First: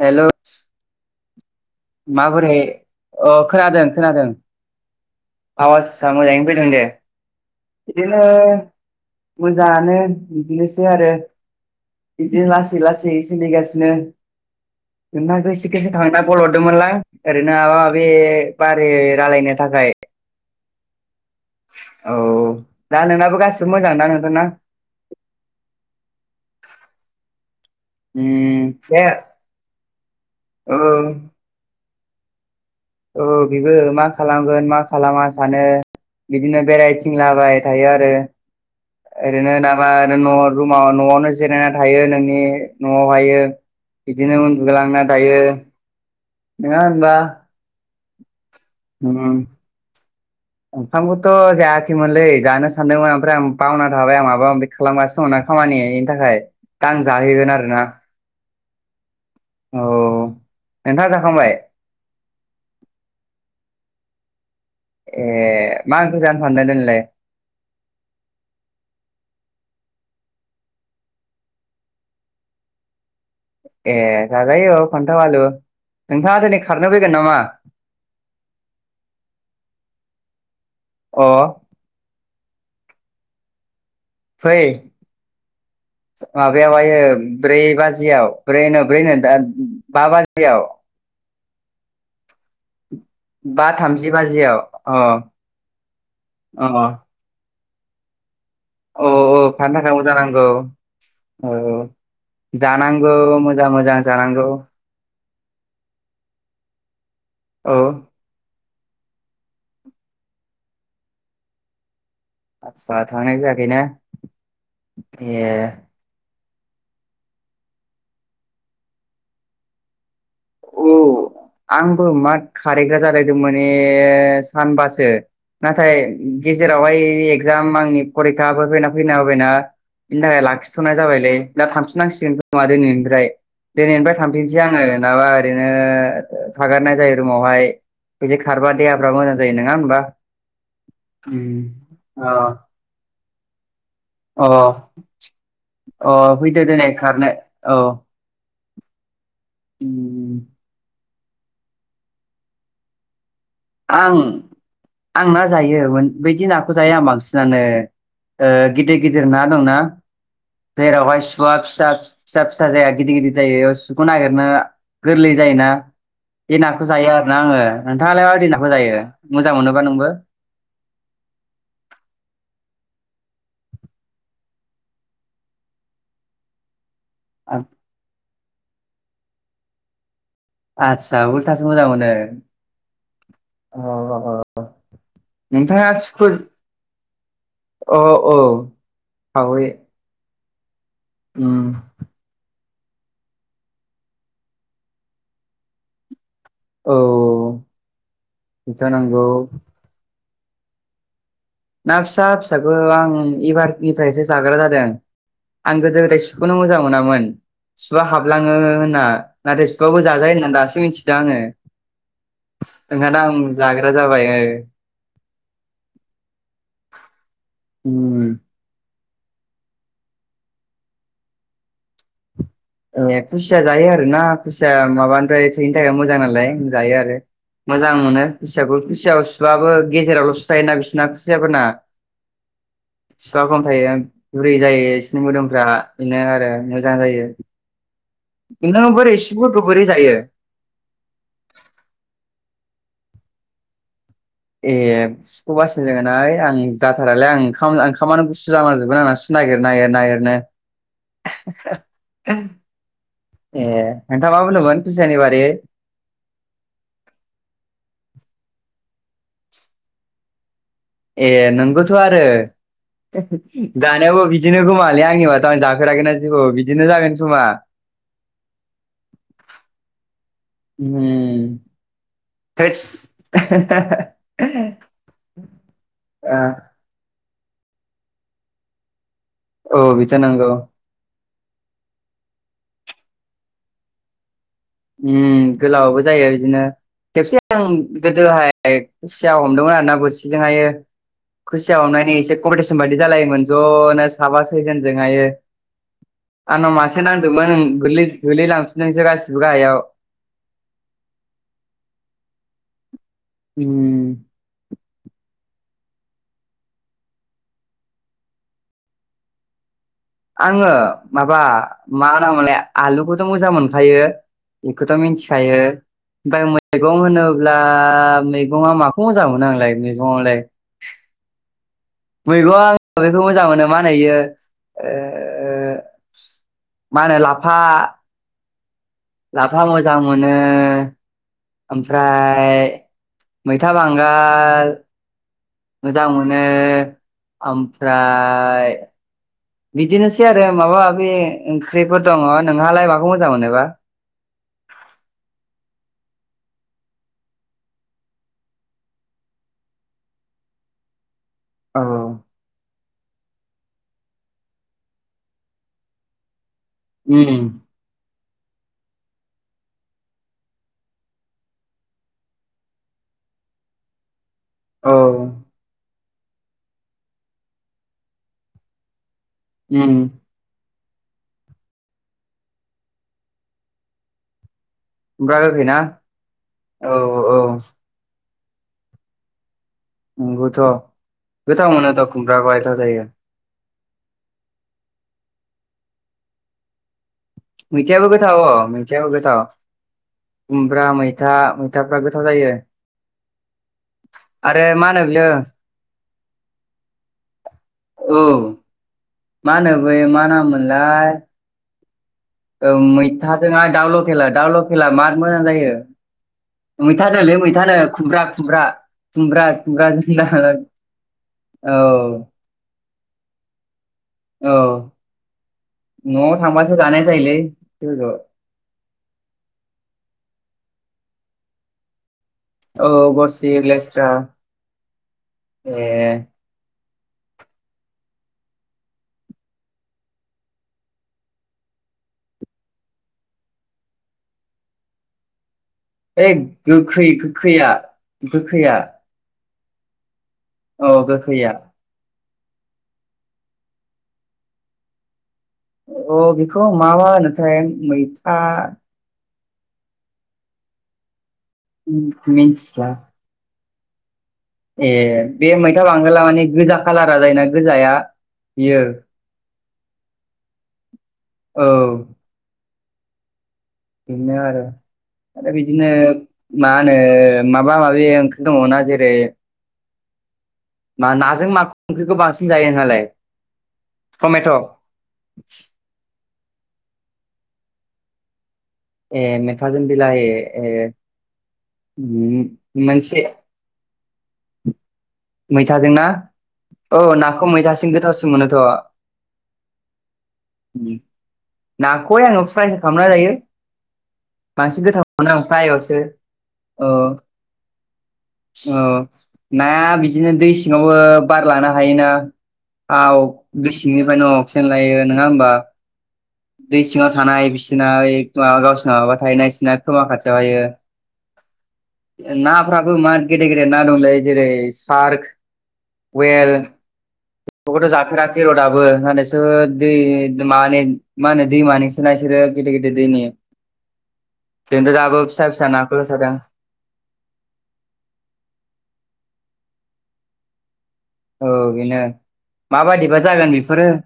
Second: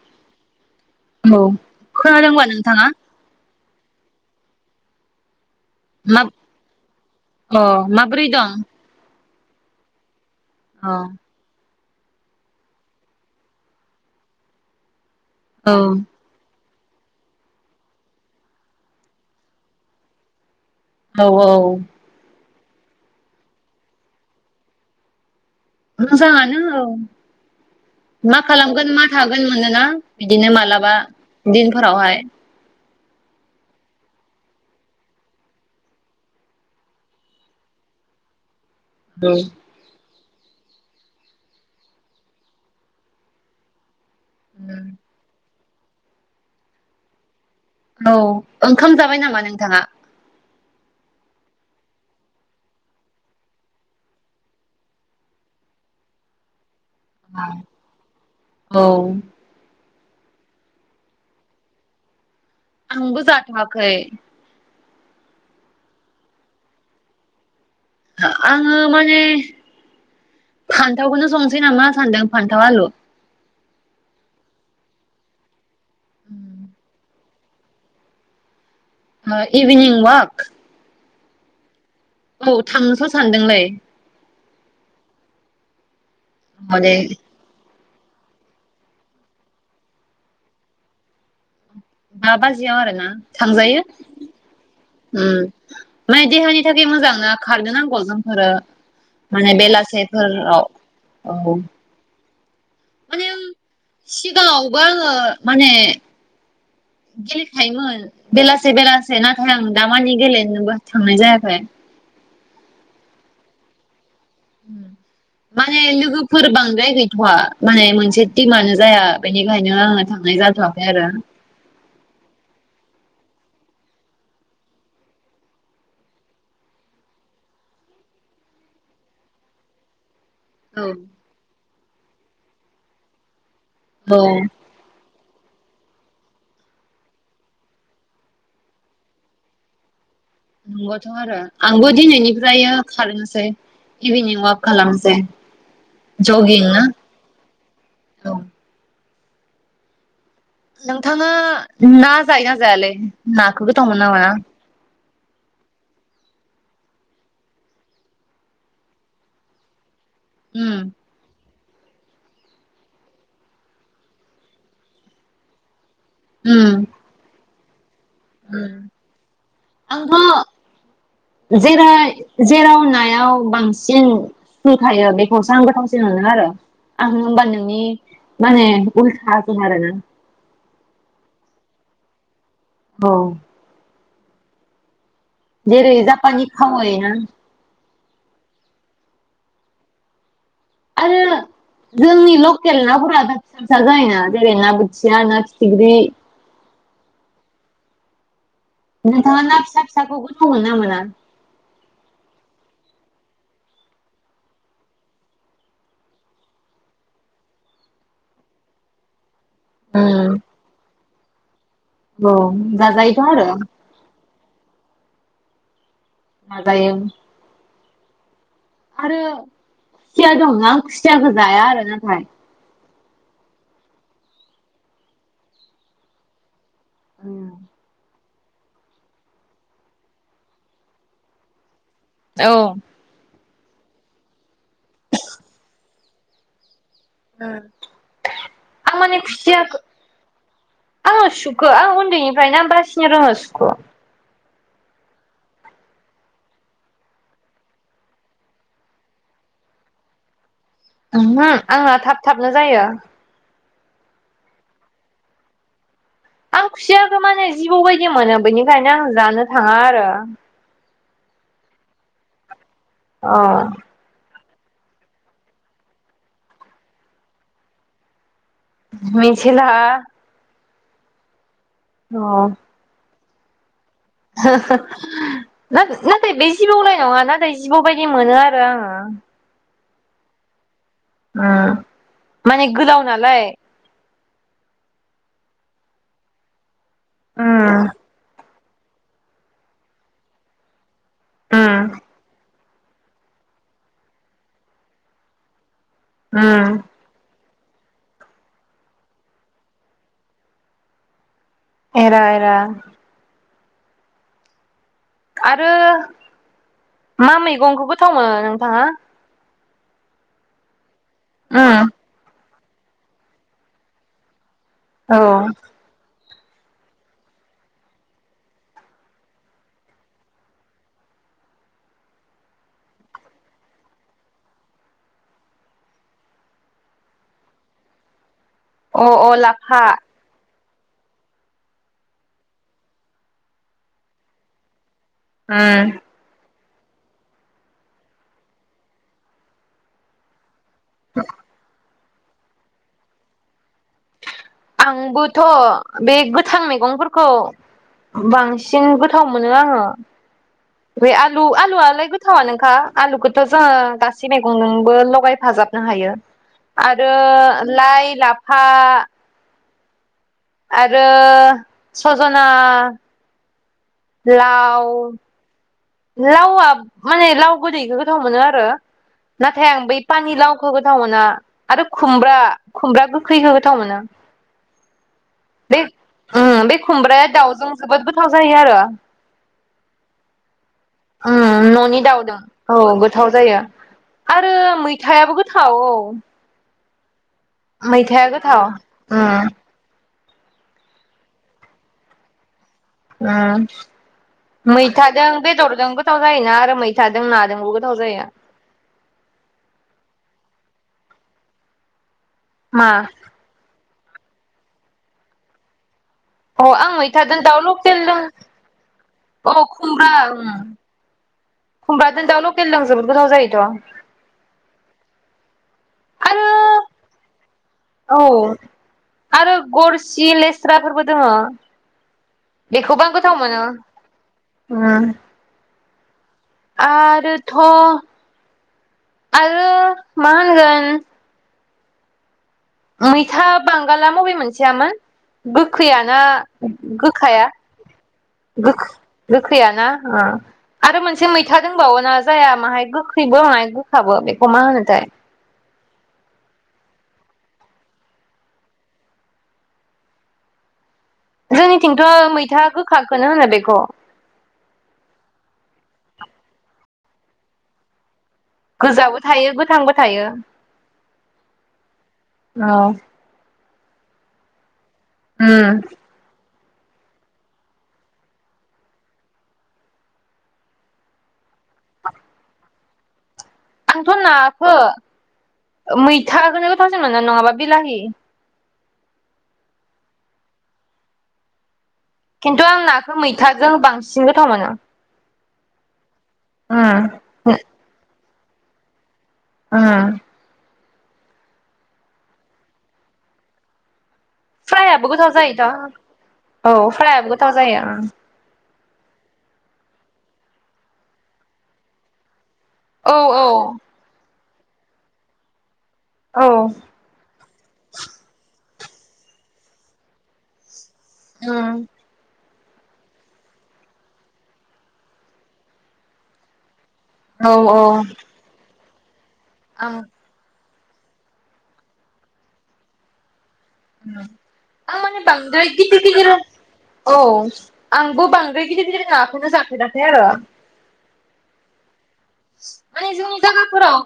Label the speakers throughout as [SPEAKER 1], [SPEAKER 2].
[SPEAKER 1] Hello
[SPEAKER 2] औ खोनादोंबा नोंथांङा
[SPEAKER 1] अ खोनादों खोनादों आवाज साया
[SPEAKER 2] मा
[SPEAKER 1] मोजांयै फैदोंदे
[SPEAKER 2] अ माबोरै दं
[SPEAKER 1] मोजांङानो बिदिनोसै
[SPEAKER 2] अ
[SPEAKER 1] आरो बिदि लासै लासै सोलिगासिनो [unintelligible] गोस
[SPEAKER 2] औ
[SPEAKER 1] गोसो [unintelligible] [unintelligible] हरदोंमोनलां ओरैनो माबा माबि बारि रायलायनो थाखाय
[SPEAKER 2] औ औ।
[SPEAKER 1] औ दा नोंनाबो गासिबो मोजां ना नोंथांना।
[SPEAKER 2] मोजांयानो मा
[SPEAKER 1] उम
[SPEAKER 2] खालामगोन
[SPEAKER 1] दे
[SPEAKER 2] मा थागोन मोनोना बिदिनो
[SPEAKER 1] औ
[SPEAKER 2] मालाबा दिन फोरावहाय
[SPEAKER 1] औ बेबो मा खालामगोन मा खालामा सानो बिदिनो बेरायथिं लाबाय थायो आरो
[SPEAKER 2] औ
[SPEAKER 1] ओरैनो नामा। न' रुमाव न'आवनो जिरायना थायो नोंनि न'आवहाय। बिदिनो उन्दुग लांना थायो नङा होनबा
[SPEAKER 2] औ ओंखाम जाबाय नामा नोंथाङा।
[SPEAKER 1] ओंखामखौथ' जायाखैमोनलै जानो सानदोंमोन ओमफ्राय आं बावना थाबाय आं माबा माबि खालामगासनो मोनाखै। खामानिनि थाखाय दां जाहैगोन आरोना।
[SPEAKER 2] औ
[SPEAKER 1] औ नोंथाङ जाखांबाय।
[SPEAKER 2] आंबो जाथ'वाखै।
[SPEAKER 1] ए मांखो जानो सांदों दोनलाय।
[SPEAKER 2] आङो माने। फान्थावखौनो संसै नामा सान्दों फान्थाव आलु
[SPEAKER 1] ए जाजायो औ फान्थाव आलु नोंथाङा दिनै खारनो फैगोन नामा।
[SPEAKER 2] इभिनिं वाक।
[SPEAKER 1] अ
[SPEAKER 2] औ थांनोथ' सानदोंलै।
[SPEAKER 1] फै
[SPEAKER 2] माने
[SPEAKER 1] माबायावायो ब्रै बाजि। बाजियाव बै ब्रै बा बाजियाव।
[SPEAKER 2] मा बाजियाव आरो ना
[SPEAKER 1] बा
[SPEAKER 2] थांजायो।
[SPEAKER 1] थामजि बाजियाव अ
[SPEAKER 2] उ माने देहानि
[SPEAKER 1] अ
[SPEAKER 2] थाखाय मोजां ना खारनो नांगौ जों। आरो
[SPEAKER 1] औ
[SPEAKER 2] माने
[SPEAKER 1] थानो थाखाय मोजां नांगौ
[SPEAKER 2] बेलासेफोराव औ।
[SPEAKER 1] जानांगौ
[SPEAKER 2] माने
[SPEAKER 1] मोजां मोजां जानांगौ
[SPEAKER 2] सिगाङावबा आङो। माने
[SPEAKER 1] औ
[SPEAKER 2] गेलेखायोमोन बेलासि। से बेलासेै नाथाय आं दामानि गेलेनोबो थांनाय जायाखै।
[SPEAKER 1] आस्सा थांनाय जायाखै ना।
[SPEAKER 2] माने लोगो फोर बांद्राय गैथ'वा माने मोनसे टिमानो जाया बेनिखायनो आङो थां।
[SPEAKER 1] औ आंबो मा खारैग्रा जालाय। गोदो माने सानबासो। नाथाय गेजेरावहाय एगजाम आंनि फरिखाफोर फैना फैना होबायना। बेनि थाखाय लाखिथ'नाय जाबायलै दा थांफिनांसिगोन नङा दिनैनिफ्राय दिनैनिफ्राय
[SPEAKER 2] औ
[SPEAKER 1] थांफिनसै आङो। नाबा ओरैनो थागारनाय जायो रुमावहाय बिदि खारबा देहाफ्रा मोजां जायो नङा होनबा।
[SPEAKER 2] नंगथ' आरो आंबो दिनैनिफ्राय खारनोसै इभिनिं
[SPEAKER 1] अ
[SPEAKER 2] वाक खालामसै।
[SPEAKER 1] अ फैदो
[SPEAKER 2] जगिं ना
[SPEAKER 1] दनै खारनो औ।
[SPEAKER 2] औ नोंथाङा ना जायो ना जायालै? नाखौ गोथाव मोनो ना
[SPEAKER 1] आं
[SPEAKER 2] मोना?
[SPEAKER 1] आं ना जायो बदि नाखौ। जाया बांसिनानो गिदिर गिदिर ना दंना
[SPEAKER 2] उम
[SPEAKER 1] जेरावहाय। सुवा फिसा फिसा फिसा जाया गिदिर गिदिर जायो सुखौ नागिरनो गोरलै जायोना। बे नाखौ
[SPEAKER 2] उम
[SPEAKER 1] जायो आरो ना आङो नोंथाङालाय। नाखौ जायो मोजां मोनोबा नोंबो
[SPEAKER 2] आंथ' जेर जेराव नाय। याव बांसिन खु थायो बेखौसो आं गोथावसिन मोनो आरो आं होमबा नोंनि माने उल्थासो आरोना।
[SPEAKER 1] आदसा उल्थासो मोजां मोनो
[SPEAKER 2] औ
[SPEAKER 1] अ ओ
[SPEAKER 2] जेरै जापानि खावै ना
[SPEAKER 1] औ औ खावै
[SPEAKER 2] आरो
[SPEAKER 1] उम
[SPEAKER 2] जोंनिआव थेल ना फोरा दा फिसा फिसा जायोना जेरै ना बोथिया ना फिथिग्रि
[SPEAKER 1] औ औ
[SPEAKER 2] नोंथाङा ना फिसा फिसाखौ गोथाव मोनना ना मोना
[SPEAKER 1] ना फिसा फिसाखौ आं एबारनिफ्रायसो जाग्रा जादों आं गोदो गोदाय सुखौनो मोजां मोनामोन सुवा हाबलाङो होनना नाथाय सुवाबो
[SPEAKER 2] उम
[SPEAKER 1] जाजायो होननानै दासो मिथिदों आङो
[SPEAKER 2] औ
[SPEAKER 1] नोंथां
[SPEAKER 2] जाजायोथ'
[SPEAKER 1] दा आं
[SPEAKER 2] आरो
[SPEAKER 1] जाग्रा जाबाय ओ
[SPEAKER 2] जाजायो
[SPEAKER 1] उम
[SPEAKER 2] आरो खुसिया दं ना खुसियाखौ जाया आरो नाथाय
[SPEAKER 1] ए खुसिया जायो आरो ना खुसिया माबानिफ्राय थोैनि थाखाय मोजां नालाय जायो आरो मोजां मोनो खुसियाखौ खुसियाव सुआबो गेजेरावल' सु थायोना बिसिना खुसियाफोरना
[SPEAKER 2] औ
[SPEAKER 1] सुआ खम थायो गुरै जायो बिसोरनि मोदोमफ्रा बिदिनो आरो मोजां जायो नों
[SPEAKER 2] आं
[SPEAKER 1] बोरै
[SPEAKER 2] माने
[SPEAKER 1] सुफोरखौ
[SPEAKER 2] खुसियाखो
[SPEAKER 1] बोरै जायो
[SPEAKER 2] आङो सुखो आं उन्दैनिफ्रायनो बासि [unintelligible] सुखौ
[SPEAKER 1] ए सुखौ बासि रोङा नालाय आं जाथारालोय आं ओंखाम ओंखामानो गुसु जालां जोबगोन आंना सु नागिर नागिर नागिरनो
[SPEAKER 2] आंना आंना थाब थाबनो जायो
[SPEAKER 1] ए नोंथा मा बुंदोंमोन खुसियाानि बारै
[SPEAKER 2] आं खुसियाखौ माने जिबौ बायदि मोनो बेनिखायनो आं जानो थाङा आरो
[SPEAKER 1] ए नोंगौथ' आरो
[SPEAKER 2] अ
[SPEAKER 1] जानायावबो बिदि दिनो खोमालै आंनि बाथ' आं जाफेराखैना जिबौ बिदिनो जागोन खोमा
[SPEAKER 2] मिथिला
[SPEAKER 1] उम थोस
[SPEAKER 2] नाथा नाथाय बे जिबौनाय नङा ना फ्राय जिबौ बायदि मोनो आरो आङो
[SPEAKER 1] औ बिथ' नंगौ
[SPEAKER 2] ओम माने गोलाव नालाय
[SPEAKER 1] उम गोलावबो जायो बिदिनो खेबसे आं
[SPEAKER 2] उम
[SPEAKER 1] गोदोहाय ए खुसिया हमदोंमोन आरोना बोरसिजों हायो
[SPEAKER 2] उम
[SPEAKER 1] खुसिया हमनायनि एसे कम्पिटिसन बायदि जालायोमोन ज'नो साबा स'यजोनजोंहाययो आंनाव
[SPEAKER 2] उम
[SPEAKER 1] मासे नांदोंमोन गोरलै गोलै लांफिनदोंसो गासिबो गाहायाव
[SPEAKER 2] एरा एरा
[SPEAKER 1] उम
[SPEAKER 2] आरो मा मैगंखौ गोथाव मोनो नोंथाङा
[SPEAKER 1] आङो माबा
[SPEAKER 2] उम
[SPEAKER 1] मा होना मोनलाय आलुखौथ' मोजां मोनखायो बेखौथ'
[SPEAKER 2] औ
[SPEAKER 1] मिथिखायो
[SPEAKER 2] अ
[SPEAKER 1] ओमफ्राय मैगं होनोब्ला मैगंआ माखौ मोजां मोनो आंलाय मैगङावलाय [unintelligible] मैगंआ आं बेखौ मोजां मोनो मा होनो इयो ओ मा होनो लाफा लाफा मोजां मोनो ओमफ्राय मैथा बांगाल
[SPEAKER 2] उम
[SPEAKER 1] मोजां मोनो ओमफ्राय बिदिनोसै आरो माबा माबि ओंख्रिफोर दङ नोंहालाय माखौ मोजां मोनोबा
[SPEAKER 2] आंबोथ' बे गोथां मैगंफोरखौ बांसिन गोथाव मोनो आङो बे आलु आलुआलाय
[SPEAKER 1] उम
[SPEAKER 2] गोथावा नोखा आलुखौथ' जोङो गासै मैगंजोंबो लगायफाजाबनो हायो आरो लाइ लाफा आरो सजना लाउ
[SPEAKER 1] उम
[SPEAKER 2] लावआ माने लाव गोदैखौ गोथाव मोनो आरो नाथाय आं बै पानि लाव होगथाव मोना आरो खुमब्रा खुमब्रा गोखै होोगथाव मोना
[SPEAKER 1] खुमब्रा गोखै ना
[SPEAKER 2] बे उम बे
[SPEAKER 1] औ
[SPEAKER 2] खुमब्राया
[SPEAKER 1] औ
[SPEAKER 2] दाउजों जोबोद गोथाव जायो आरो
[SPEAKER 1] नंगौथ' गोथाव
[SPEAKER 2] न'नि
[SPEAKER 1] मोनोथ'
[SPEAKER 2] दाउदों
[SPEAKER 1] खुमब्राखौहाय
[SPEAKER 2] औ
[SPEAKER 1] जायो
[SPEAKER 2] गोथाव जायो आरो मैथायाबो गोथाव औ
[SPEAKER 1] मैथायाबो गोथाव मैथायाबो गोथाव
[SPEAKER 2] उम
[SPEAKER 1] खुमब्रा मैथा मैथाफ्रा गोथाव जायो आरो मा होनो बियो
[SPEAKER 2] मैथाजों बेदरजों गोथाव जायोना आरो मैथाजों न
[SPEAKER 1] औ मा होनो बै मा नामोनलाय
[SPEAKER 2] मा
[SPEAKER 1] मैथाजों आरो दाउ लकेला दाउ लकेला मार मोजां जायो
[SPEAKER 2] अ आं
[SPEAKER 1] मैथानोलै
[SPEAKER 2] मैथाजों दाउ
[SPEAKER 1] मैथानो
[SPEAKER 2] लकेलजों
[SPEAKER 1] खुमब्रा खुमब्रा खुमब्रा
[SPEAKER 2] अ
[SPEAKER 1] खुमब्रा जोंना
[SPEAKER 2] उम खुमब्राजों दा लकेलजों जोबोद गोजाव जायोथ'
[SPEAKER 1] औ न'आव
[SPEAKER 2] आरो
[SPEAKER 1] थांबासो जानाय जायोलै जौखौ
[SPEAKER 2] औ आरो गरसि लेस्राफोरबो दङ
[SPEAKER 1] औ गरसे
[SPEAKER 2] उम
[SPEAKER 1] लेस्राफोरबो दङ ए
[SPEAKER 2] आरोथ' आरो मा होनगोन मैथा बांगला बबे मोनसेयामोन गोसोया ना
[SPEAKER 1] ओइ गोखै
[SPEAKER 2] गोखाया
[SPEAKER 1] गोखैया
[SPEAKER 2] गो
[SPEAKER 1] गोखैया
[SPEAKER 2] गोखैया ना
[SPEAKER 1] औ
[SPEAKER 2] आरो मोनसे
[SPEAKER 1] गोखैया
[SPEAKER 2] मैथा दंबाव ना जाया माहाय गोखैबो माय गोखाबो बेखौ मा होनोथाय
[SPEAKER 1] अ बेखौ मा मा होनोथाय मैथा
[SPEAKER 2] जोंनिथिंथ' मैथा
[SPEAKER 1] मिथिला
[SPEAKER 2] गोखाखौननो होनो बेखौ
[SPEAKER 1] ए बे मैथा बांगोला माने गोजा खाालारा जायोना गोजाया बियो
[SPEAKER 2] गोजाबो थायो गोथांबो थायो
[SPEAKER 1] औ
[SPEAKER 2] औ
[SPEAKER 1] बि आरो आरो आरो बिदिनो मा होनो माबा माबि ओंख्रि दङ ना जेरै मा नाजों मा ओंख्रिखौ बांसिन जायो नोंहालाय
[SPEAKER 2] आंथ'
[SPEAKER 1] टमेट'
[SPEAKER 2] नाखौ मैथाखौ गोथाव जों मोना नङाबा बिलाहि
[SPEAKER 1] ए मैथाजों बिलाहि ए उम,
[SPEAKER 2] खिन्थु आं नाखौ
[SPEAKER 1] मोनसे
[SPEAKER 2] मैथाजों बांसिन गोथाव मोनो
[SPEAKER 1] मैथाजोंना औ
[SPEAKER 2] उम
[SPEAKER 1] नाखौ मैथासिम गोथावसिन मोनोथ'
[SPEAKER 2] ओ
[SPEAKER 1] नाखौहाय आङो प्राइस खालामना जायो बांसिन
[SPEAKER 2] फ्रायाबो गोथाव
[SPEAKER 1] गोथावखौनो आं
[SPEAKER 2] जायोथ'
[SPEAKER 1] फ्रायावसो औ
[SPEAKER 2] फ्रायाबो गोथाव जायो
[SPEAKER 1] औ नाया बिदिनो दै सिङावबो बार लानो हायोना औ बि सिंनिफ्रायनो अक्सिजेन लायो नङा होमबा
[SPEAKER 2] औ
[SPEAKER 1] दै सिङाव थानाय बिसिना माबा गावसिनाव माबा थायोना बिसिना खोमा खाथियाव थायो
[SPEAKER 2] ह
[SPEAKER 1] नाफ्राबो मा गेदेर गेदेर ना दंलै जेरै सार्क वेल
[SPEAKER 2] औ औ
[SPEAKER 1] बेखौथ' जाफेरासै र दाबो होनसो दै
[SPEAKER 2] आं
[SPEAKER 1] माने होने माने दैमानिसोना बिसोर गेदेर गेदेर दैनि जोंथ'
[SPEAKER 2] आं
[SPEAKER 1] दाबो
[SPEAKER 2] माने
[SPEAKER 1] फिसा
[SPEAKER 2] बांद्राय
[SPEAKER 1] फिसा नाखौ
[SPEAKER 2] गिदिर गिदिर
[SPEAKER 1] होसादों
[SPEAKER 2] औ आंबो बांद्राय गिदिर गिदिर नाखौनो जाफेराखै आरो
[SPEAKER 1] औ बिनो
[SPEAKER 2] माने जोंनि जागाफोराव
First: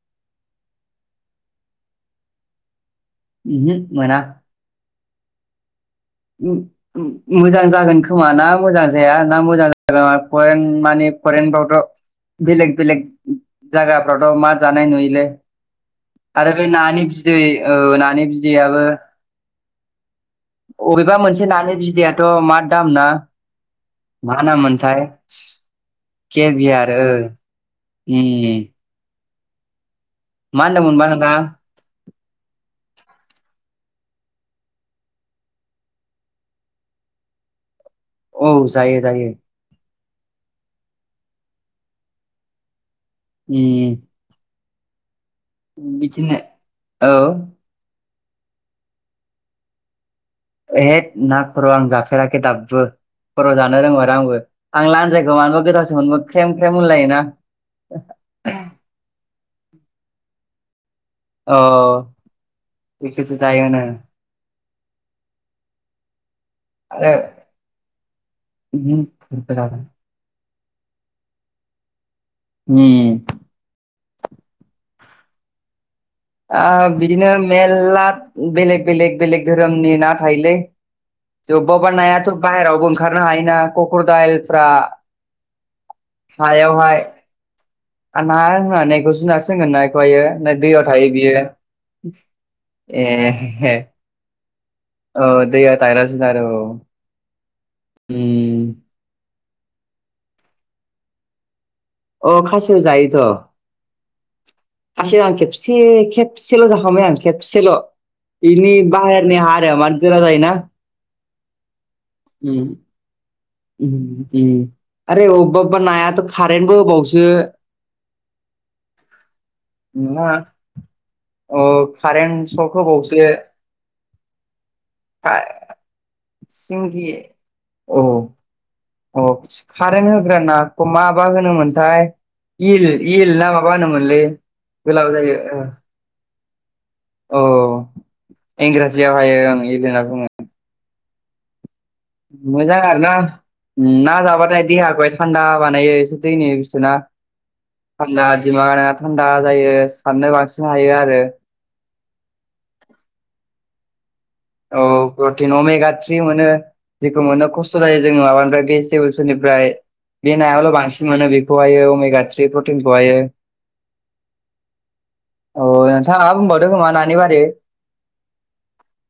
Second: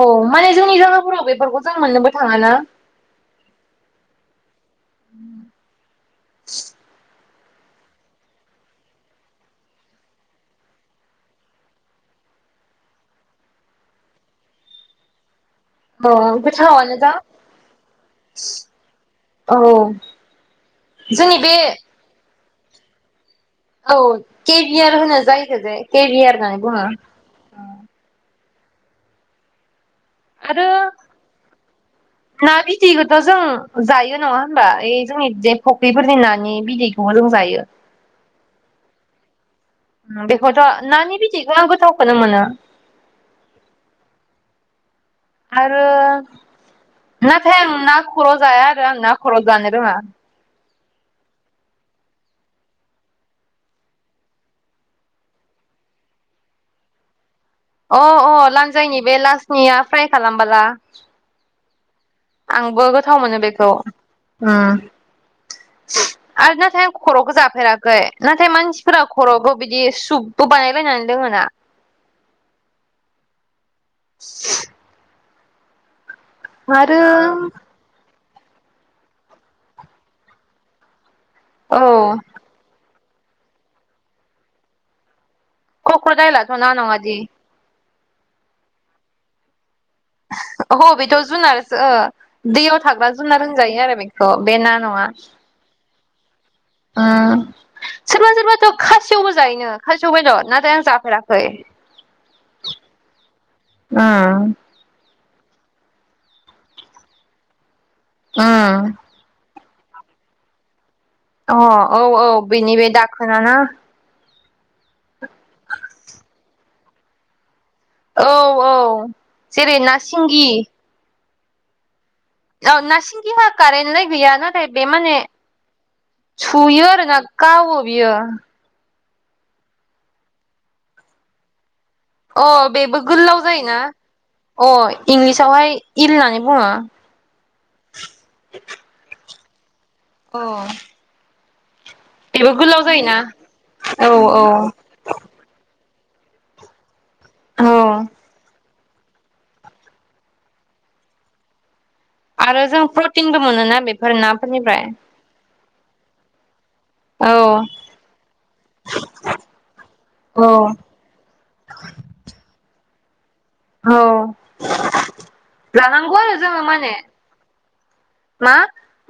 [SPEAKER 2] औ माने जोंनि जागाफोराव बेफोरखौ जों मोनलोंबा [unintelligible] ना
[SPEAKER 1] [unintelligible] मोनना
[SPEAKER 2] [inaudible]
[SPEAKER 1] [unintelligible] मोजां जागोन खोमा ना मोजां जाया ना मोजां [unintelligible] फरेन माने फरेन फ्रावथ' बेलेग बेलेग जायगाफथ' मा जानाय नुयोले
[SPEAKER 2] औ
[SPEAKER 1] आरो बे
[SPEAKER 2] गोथावानो
[SPEAKER 1] नानि
[SPEAKER 2] दा
[SPEAKER 1] बिदै नानि बिदैयाबो
[SPEAKER 2] औ
[SPEAKER 1] अबेबा
[SPEAKER 2] जोंनि
[SPEAKER 1] मोनसे
[SPEAKER 2] बे
[SPEAKER 1] नानि बिदैआथ' मार दाम ना
[SPEAKER 2] औ
[SPEAKER 1] मा नाम
[SPEAKER 2] केभियार
[SPEAKER 1] मोनथाय
[SPEAKER 2] होनो जायखौ जे होननानै बुङो
[SPEAKER 1] केभियार [unintelligible] मा
[SPEAKER 2] आरो
[SPEAKER 1] होनदोंमोनबा नोंथां
[SPEAKER 2] ना बिदै थ' जों जायो नङा होनबा ओइ जोंनि जे फख्रिफोरनि नानि बिदैखौबो जों जायो
[SPEAKER 1] औ जायो जायो
[SPEAKER 2] बेखौथ' नानि बिदैखौ आं गोथावखौनो मोना
[SPEAKER 1] [unintelligible]
[SPEAKER 2] आरो
[SPEAKER 1] बिदिनो औ
[SPEAKER 2] नाथाय आं ना ख खर' जाया आरो आं ना खर' जानो रोङा
[SPEAKER 1] [unintelligible] ना खर' आं जाफेराखै दाबो खर' जानो रोंमारा आरो आंबो आं लानजायखौ मानोबा गोथावसो मोनबो ख्रेम ख्रेम होनलायोना
[SPEAKER 2] अ अ लान्जायनि बे लासनिया फ्राय खालामबाला
[SPEAKER 1] अ
[SPEAKER 2] आंबो गोथाव मोनो बेखौ
[SPEAKER 1] [inaudible]
[SPEAKER 2] आरो नाथाय आं
[SPEAKER 1] आरो
[SPEAKER 2] खर'खौ जाफेराखै नाथाय मानसिफोरा
[SPEAKER 1] उम
[SPEAKER 2] खर'खौ बिदि सुपबो बानाय नायनानै लोङो ना
[SPEAKER 1] [unintelligible]
[SPEAKER 2] [inaudible] आरो
[SPEAKER 1] बिदिनो मेरला बेलेग बेलेक बेलेग धोरोमनि ना थायोलै बबा
[SPEAKER 2] औ
[SPEAKER 1] बबा नायाथ' बाहेरावबो ओंखारनो हायो कक्र दाइलफ्रा
[SPEAKER 2] कक्रदाइलाथ'ना नङादि
[SPEAKER 1] [unintelligible] [unintelligible] ना
[SPEAKER 2] अह
[SPEAKER 1] दैयाव थायो
[SPEAKER 2] बेथ'
[SPEAKER 1] बियो
[SPEAKER 2] जुनारसो दैयाव थाग्रा जुनार होनजायो आरो बेखौ बे
[SPEAKER 1] अ दैयाव थाग्रा जुनार औ
[SPEAKER 2] सोरबा सोरबा थ' खासेवबो जायैनो खासेव बेदर नाथाय आं जाफेराखै
[SPEAKER 1] अ खासेव जायोथ'
[SPEAKER 2] उम
[SPEAKER 1] खासेव खबसे खबसेल' जाखांबाय आं खेबसेल' बिनि [unintelligible]
[SPEAKER 2] उम
[SPEAKER 1] [unintelligible] गोरा जायो ना
[SPEAKER 2] अ औ औ बेनि बे दाखोना नो
[SPEAKER 1] उम आरो अबबा अबबा नायाथ' कारेनटबो होबावसो
[SPEAKER 2] औ औ जेरै ना
[SPEAKER 1] नङा
[SPEAKER 2] सिंगि
[SPEAKER 1] अ कारेन्ट
[SPEAKER 2] औ
[SPEAKER 1] सक
[SPEAKER 2] ना
[SPEAKER 1] होबावोसो
[SPEAKER 2] सिंगिहा कारेन्टलाय गैया नाथाय बे माने सुयो
[SPEAKER 1] सिंगि
[SPEAKER 2] आरोना गावो
[SPEAKER 1] औ
[SPEAKER 2] बियो
[SPEAKER 1] औ कारेन्ट होग्रा नाखौ माबा होनोमोन
[SPEAKER 2] औ बेबो गोलाव जायोना
[SPEAKER 1] होनोमोनलै
[SPEAKER 2] अ इंलिसावहाय इल होननानै बुङो
[SPEAKER 1] अ इंराजियाव हाय ओं इल होनना बुङो
[SPEAKER 2] अ
[SPEAKER 1] मोजां आरो ना
[SPEAKER 2] औ
[SPEAKER 1] ना जाबाथाय देहाखौ थान्दा बानायो दै बुसथु ना
[SPEAKER 2] औ
[SPEAKER 1] थान्दा [unintelligible] थान्दा जायो साननो बांसिन हायो आरो
[SPEAKER 2] आरो जों प्रटिनबो मोनोना बेफोर नाफोरनिफ्राय
[SPEAKER 1] गाथ्रि मोनो जेखौ
[SPEAKER 2] औ
[SPEAKER 1] मोनो खस्थ' जायो जों माबानिफ्राय बे भेजिटेबोलसफोरनिफ्राय बे
[SPEAKER 2] औ
[SPEAKER 1] नायावल' बांसिन मोनो बेखौहायो अमेगा थ्रि प्रटिनखौहायो औ
[SPEAKER 2] लानांगौ
[SPEAKER 1] नोंथाङा
[SPEAKER 2] आरो जोङो
[SPEAKER 1] बुंबावदो खोमा
[SPEAKER 2] माने
[SPEAKER 1] नानि बारै
[SPEAKER 2] मा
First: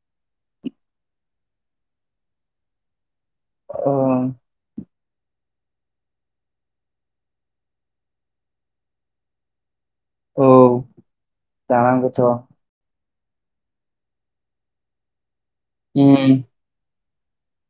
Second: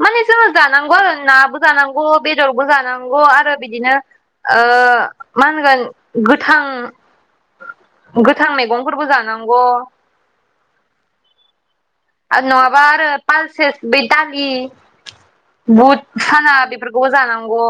[SPEAKER 2] माने जोङो जानांगौ आरो नाबो जानांगौ बेदरबो जानांगौ गौ आरो
[SPEAKER 1] औ
[SPEAKER 2] बिदिनो ओ मा होनगोन गोथां गोथां मैगंफोरबो जानांगौ
[SPEAKER 1] औ जानांगौथ'
[SPEAKER 2] आरो नङाबा आरो पालसेस बै दालि बुट
[SPEAKER 1] उम
[SPEAKER 2] साना बेफोर ग जानांगौ